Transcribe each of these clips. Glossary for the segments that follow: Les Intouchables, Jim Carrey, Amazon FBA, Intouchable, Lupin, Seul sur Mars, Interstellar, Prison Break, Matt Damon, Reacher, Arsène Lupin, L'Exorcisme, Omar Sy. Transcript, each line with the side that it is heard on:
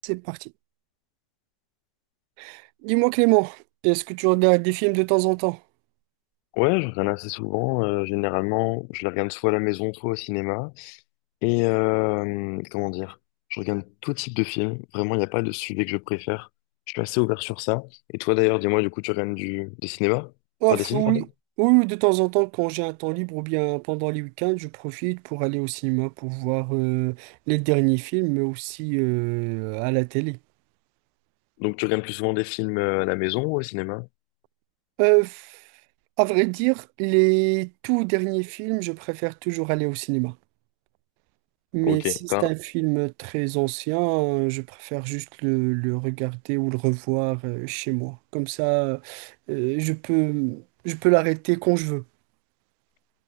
right: C'est parti. Dis-moi Clément, est-ce que tu regardes des films de temps en temps?
left: Ouais, je regarde assez souvent. Généralement, je les regarde soit à la maison, soit au cinéma. Et comment dire, je regarde tout type de film. Vraiment, il n'y a pas de sujet que je préfère. Je suis assez ouvert sur ça. Et toi, d'ailleurs, dis-moi, du coup, tu regardes des cinémas? Enfin, des
right: Ouf,
left: films,
right: oui,
left: pardon.
right: oui, de temps en temps, quand j'ai un temps libre ou bien pendant les week-ends, je profite pour aller au cinéma pour voir les derniers films, mais aussi à la télé.
left: Donc, tu regardes plus souvent des films à la maison ou au cinéma?
right: Euh, à vrai dire, les tout derniers films, je préfère toujours aller au cinéma. Mais
left: Ok,
right: si c'est
left: t'as-
right: un film très ancien, je préfère juste le regarder ou le revoir chez moi. Comme ça, euh, je peux, je peux l'arrêter quand je veux.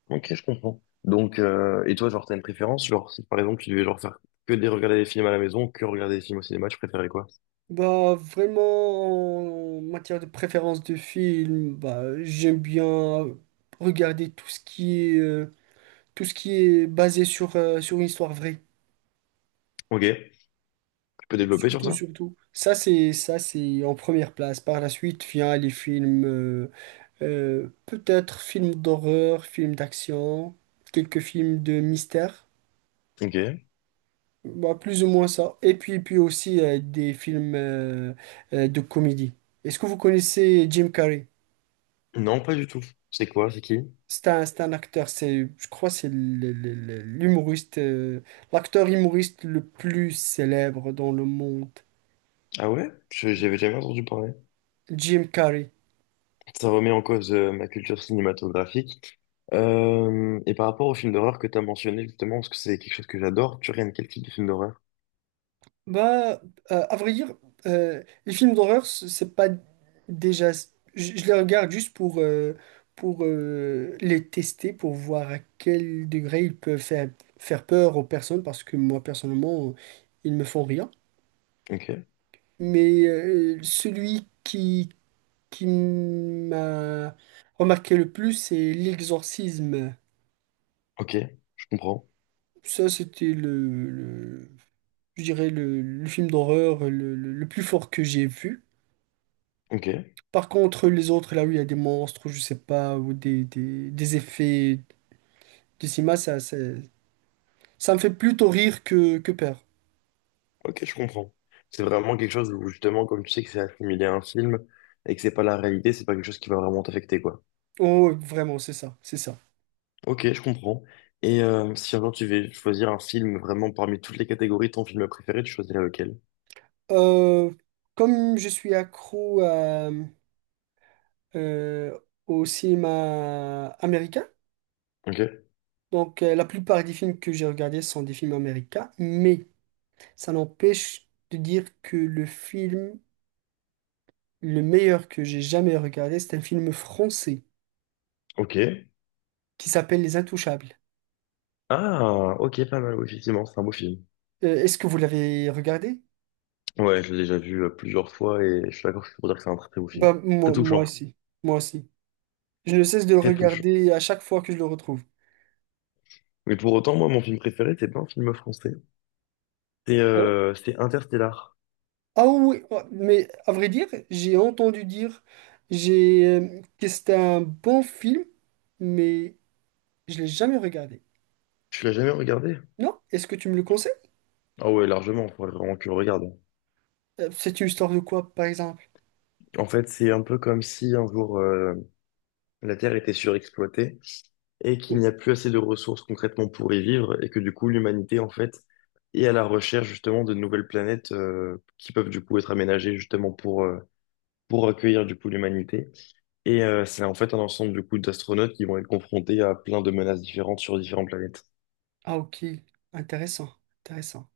left: ok, je comprends. Donc, et toi, genre, t'as une préférence? Genre, si par exemple, tu devais genre faire que des regarder des films à la maison, que regarder des films au cinéma, tu préférais quoi?
right: Bah, vraiment, en matière de préférence de film, bah, j'aime bien regarder tout ce qui est, tout ce qui est basé sur, sur une histoire vraie.
left: Ok, tu peux développer sur
right: Surtout,
left: ça?
right: surtout. Ça, c'est en première place. Par la suite, vient les films, peut-être films d'horreur, films d'action, quelques films de mystère.
left: Ok.
right: Bah, plus ou moins ça. Et puis, puis aussi, des films, de comédie. Est-ce que vous connaissez Jim Carrey?
left: Non, pas du tout. C'est quoi? C'est qui?
right: C'est un acteur, c'est, je crois, c'est l'humoriste, l'acteur humoriste le plus célèbre dans le monde,
left: Ah ouais? J'avais jamais entendu parler.
right: Jim Carrey.
left: Ça remet en cause ma culture cinématographique. Et par rapport au film d'horreur que tu as mentionné justement, parce que c'est quelque chose que j'adore, tu regardes quel type de film d'horreur?
right: Bah, à vrai dire, les films d'horreur, c'est pas déjà, je les regarde juste pour les tester, pour voir à quel degré ils peuvent faire, faire peur aux personnes, parce que moi, personnellement, ils me font rien.
left: Ok,
right: Mais celui qui m'a remarqué le plus, c'est L'Exorcisme.
left: ok, je comprends.
right: Ça, c'était je dirais le film d'horreur le plus fort que j'ai vu.
left: Ok,
right: Par contre, les autres, là où il y a des monstres, je sais pas, ou des effets de cinéma, ça me fait plutôt rire que peur.
left: ok, je comprends. C'est vraiment quelque chose où justement, comme tu sais que c'est assimilé à un film et que c'est pas la réalité, c'est pas quelque chose qui va vraiment t'affecter, quoi.
right: Oh, ouais, vraiment, c'est ça, c'est ça.
left: Ok, je comprends. Et si un jour tu veux choisir un film vraiment parmi toutes les catégories, ton film préféré, tu choisirais lequel?
right: Euh, Comme je suis accro à, euh, au cinéma américain,
left: Ok,
right: donc, la plupart des films que j'ai regardés sont des films américains, mais ça n'empêche de dire que le film le meilleur que j'ai jamais regardé, c'est un film français
left: ok.
right: qui s'appelle Les Intouchables.
left: Ah, ok, pas mal, oui, effectivement, c'est un beau film.
right: Est-ce que vous l'avez regardé?
left: Ouais, je l'ai déjà vu plusieurs fois et je suis d'accord pour dire que c'est un très très beau film.
right: Bah,
left: Très
right: moi, moi
left: touchant.
right: aussi. Moi aussi. Je ne cesse de le
left: Très touchant.
right: regarder à chaque fois que je le retrouve.
left: Mais pour autant, moi, mon film préféré, c'est pas un film français. C'est
right: Ah oui,
left: euh, c'est Interstellar.
right: ah oui, ah, mais à vrai dire, j'ai entendu dire que c'était un bon film, mais je l'ai jamais regardé.
left: Tu l'as jamais regardé?
right: Non? Est-ce que tu me le conseilles?
left: Ah ouais, largement, il faudrait vraiment que tu le regardes.
right: C'est une histoire de quoi, par exemple?
left: En fait, c'est un peu comme si un jour la Terre était surexploitée et qu'il
right: Oh,
left: n'y a plus assez de ressources concrètement pour y vivre et que du coup l'humanité en fait est à la recherche justement de nouvelles planètes qui peuvent du coup être aménagées justement pour accueillir du coup l'humanité. Et c'est en fait un ensemble du coup d'astronautes qui vont être confrontés à plein de menaces différentes sur différentes planètes.
right: ah, ok. Intéressant. Intéressant.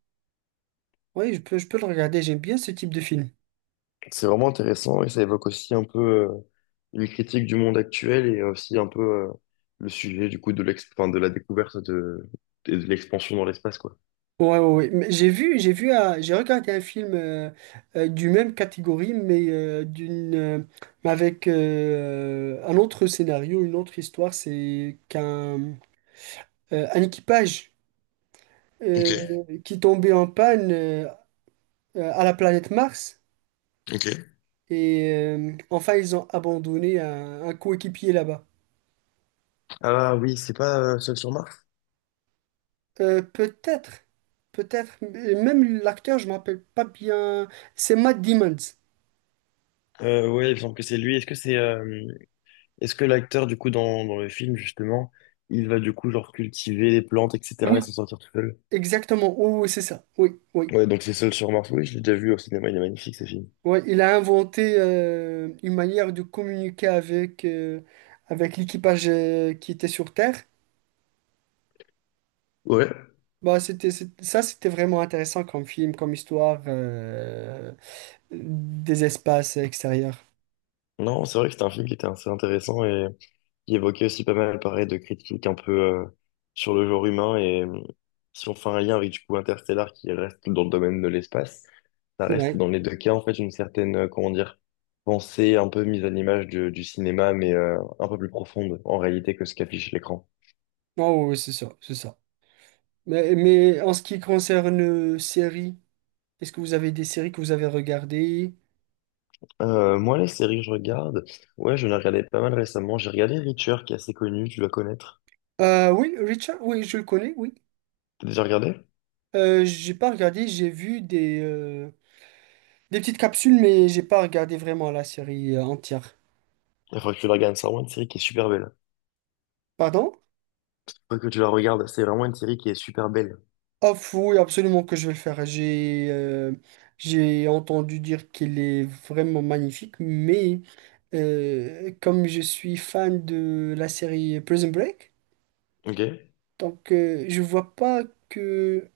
right: Oui, je peux le regarder. J'aime bien ce type de film.
left: C'est vraiment intéressant et ça évoque aussi un peu une critique du monde actuel et aussi un peu le sujet du coup de l'ex enfin, de la découverte de, et de l'expansion dans l'espace quoi.
right: Ouais, ouais, ouais. Mais j'ai regardé un film du même catégorie, mais mais avec un autre scénario, une autre histoire. C'est qu'un un équipage
left: Ok,
right: euh, qui tombait en panne à la planète Mars.
left: ok.
right: Et enfin, ils ont abandonné un coéquipier là-bas.
left: Ah oui, c'est pas Seul sur Mars?
right: Peut-être, peut-être, mais même l'acteur, je ne me rappelle pas bien. C'est Matt Damon.
left: Ouais, il me semble que c'est lui. Est-ce que c'est est-ce que l'acteur du coup dans le film justement, il va du coup genre cultiver les plantes etc
right: Oui,
left: et s'en sortir tout seul?
right: exactement. Oui, oui, c'est ça. Oui, oui.
left: Ouais, donc c'est Seul sur Mars. Oui, je l'ai déjà vu au cinéma. Il est magnifique ce film.
right: Ouais, il a inventé une manière de communiquer avec, avec l'équipage qui était sur Terre.
left: Ouais,
right: Bah, c'était vraiment intéressant comme film, comme histoire des espaces extérieurs.
left: non, c'est vrai que c'était un film qui était assez intéressant et qui évoquait aussi pas mal, pareil, de critiques un peu sur le genre humain. Et si on fait un lien avec du coup Interstellar qui reste dans le domaine de l'espace, ça reste
right: Ouais.
left: dans les deux cas en fait une certaine, comment dire, pensée un peu mise à l'image du cinéma, mais un peu plus profonde en réalité que ce qu'affiche l'écran.
right: Oh, oui, c'est ça, c'est ça. Mais en ce qui concerne séries, est-ce que vous avez des séries que vous avez regardées?
left: Moi, les séries que je regarde, ouais, je les regardais pas mal récemment. J'ai regardé Reacher qui est assez connu, tu dois connaître.
right: Oui, Richard, oui, je le connais, oui.
left: T'as déjà regardé?
right: J'ai pas regardé, j'ai vu des petites capsules, mais j'ai pas regardé vraiment la série entière.
left: Il faudrait que tu la regardes, c'est vraiment une série qui est super belle.
right: Pardon?
left: Faut que tu la regardes, c'est vraiment une série qui est super belle.
right: Ah, fou, oui, absolument que je vais le faire. J'ai entendu dire qu'il est vraiment magnifique, mais comme je suis fan de la série Prison Break,
left: Ok?
right: donc je vois pas que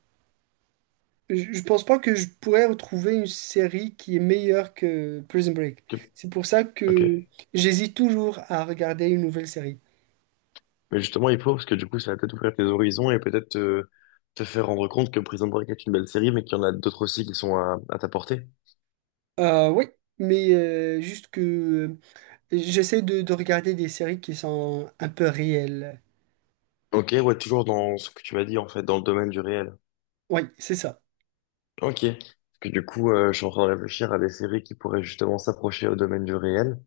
right: Je pense pas que je pourrais retrouver une série qui est meilleure que Prison Break.
left: Ok.
right: C'est pour ça
left: Ok.
right: que j'hésite toujours à regarder une nouvelle série.
left: Mais justement, il faut, parce que du coup, ça va peut-être ouvrir tes horizons et peut-être te faire rendre compte que Prison Break est une belle série, mais qu'il y en a d'autres aussi qui sont à ta portée.
right: Oui, mais juste que j'essaie de regarder des séries qui sont un peu réelles.
left: Ok, ouais, toujours dans ce que tu m'as dit, en fait, dans le domaine du réel.
right: Oui, c'est ça.
left: Ok. Parce que du coup, je suis en train de réfléchir à des séries qui pourraient justement s'approcher au domaine du réel.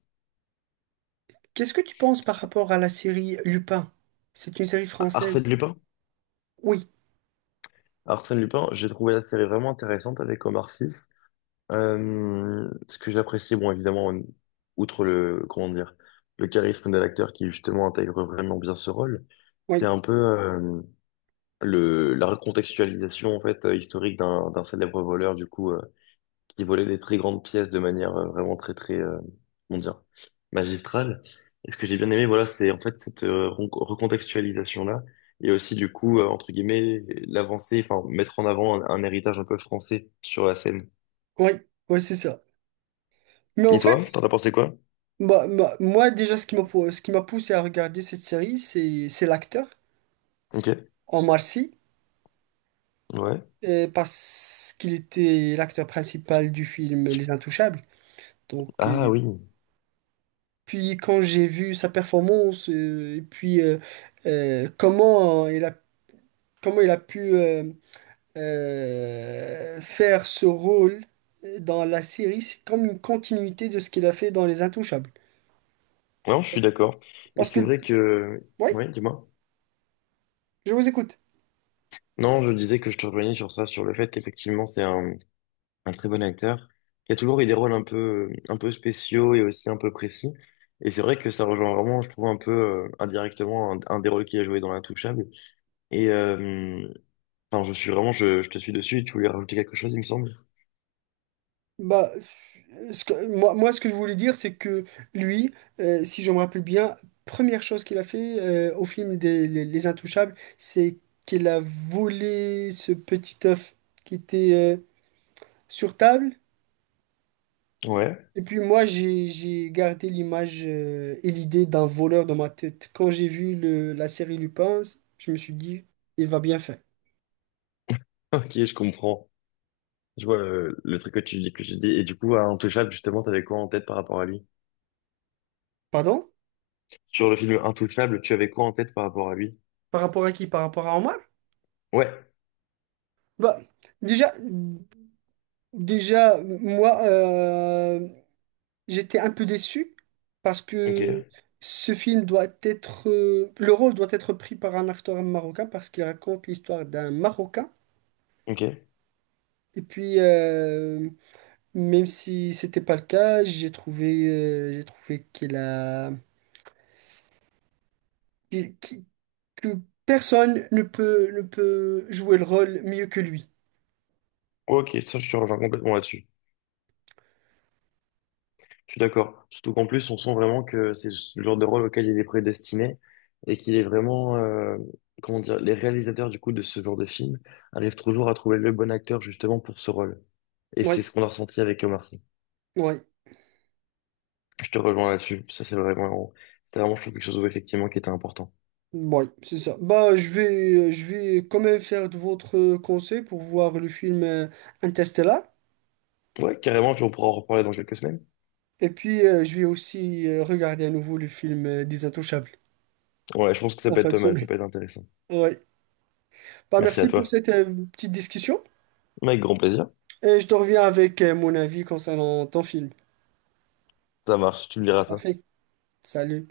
right: Qu'est-ce que tu penses par rapport à la série Lupin? C'est une série française.
left: Arsène Lupin?
right: Oui,
left: Arsène Lupin, j'ai trouvé la série vraiment intéressante avec Omar Sy. Ce que j'apprécie, bon, évidemment, outre le, comment dire, le charisme de l'acteur qui justement intègre vraiment bien ce rôle, c'est
right: oui,
left: un peu la recontextualisation en fait historique d'un célèbre voleur du coup qui volait des très grandes pièces de manière vraiment très très comment dire magistrale. Et ce que j'ai bien aimé, voilà, c'est en fait cette recontextualisation-là et aussi du coup entre guillemets l'avancée, enfin mettre en avant un héritage un peu français sur la scène.
right: oui, oui, c'est ça. Mais en
left: Et
right: fait,
left: toi, t'en as pensé quoi?
right: bah, bah, moi déjà, ce qui m'a, ce qui m'a poussé à regarder cette série, c'est l'acteur,
left: Ok.
right: Omar Sy.
left: Ouais.
right: Parce qu'il était l'acteur principal du film Les Intouchables. Donc,
left: Ah oui.
right: puis quand j'ai vu sa performance, et puis euh, comment il a, comment il a pu faire ce rôle dans la série, c'est comme une continuité de ce qu'il a fait dans Les Intouchables.
left: Non, je suis d'accord. Et
right: Parce que,
left: c'est vrai que...
right: oui,
left: Ouais, dis-moi.
right: je vous écoute.
left: Non, je disais que je te rejoignais sur ça, sur le fait qu'effectivement, un très bon acteur. Il y a toujours eu des rôles un peu spéciaux et aussi un peu précis. Et c'est vrai que ça rejoint vraiment, je trouve, un peu indirectement un des rôles qu'il a joué dans l'Intouchable. Et enfin, je suis vraiment, je te suis dessus. Tu voulais rajouter quelque chose, il me semble.
right: Bah, moi, ce que je voulais dire, c'est que lui, si je me rappelle bien, première chose qu'il a fait au film Les Intouchables, c'est qu'il a volé ce petit œuf qui était sur table.
left: Ouais.
right: Et puis moi, j'ai gardé l'image et l'idée d'un voleur dans ma tête. Quand j'ai vu la série Lupin, je me suis dit, il va bien faire.
left: Ok, je comprends. Je vois le truc que tu dis. Et du coup, à Intouchable, justement, t'avais quoi en tête par rapport à lui?
right: Pardon?
left: Sur le film Intouchable, tu avais quoi en tête par rapport à lui?
right: Par rapport à qui? Par rapport à Omar?
left: Ouais,
right: Bah, déjà, déjà, moi... j'étais un peu déçu parce que
left: ok,
right: ce film doit être... le rôle doit être pris par un acteur marocain parce qu'il raconte l'histoire d'un Marocain.
left: ok. Ouais,
right: Et puis, même si c'était pas le cas, j'ai trouvé qu'il a... qu'il- qu'il- que personne ne peut, ne peut jouer le rôle mieux que lui.
left: ok, ça je te rejoins complètement là-dessus. Je suis d'accord. Surtout qu'en plus, on sent vraiment que c'est le genre de rôle auquel il est prédestiné et qu'il est vraiment, comment dire, les réalisateurs du coup de ce genre de film arrivent toujours à trouver le bon acteur justement pour ce rôle. Et c'est
right: Oui,
left: ce qu'on a ressenti avec Omar Sy.
right: oui,
left: Je te rejoins là-dessus. C'est vraiment, je trouve quelque chose où, effectivement qui était important.
right: oui, c'est ça. Bah, je vais quand même faire de votre conseil pour voir le film Interstellar.
left: Ouais, carrément, puis on pourra en reparler dans quelques semaines.
right: Et puis, je vais aussi regarder à nouveau le film Des Intouchables
left: Ouais, je pense que ça
right: en
left: peut
right: fin
left: être
right: de
left: pas mal, ça
right: semaine.
left: peut être intéressant.
right: Ouais. Bah,
left: Merci à
right: merci pour
left: toi.
right: cette petite discussion.
left: Avec grand plaisir.
right: Et je te reviens avec mon avis concernant ton film.
left: Ça marche, tu me diras ça.
right: Parfait. Salut.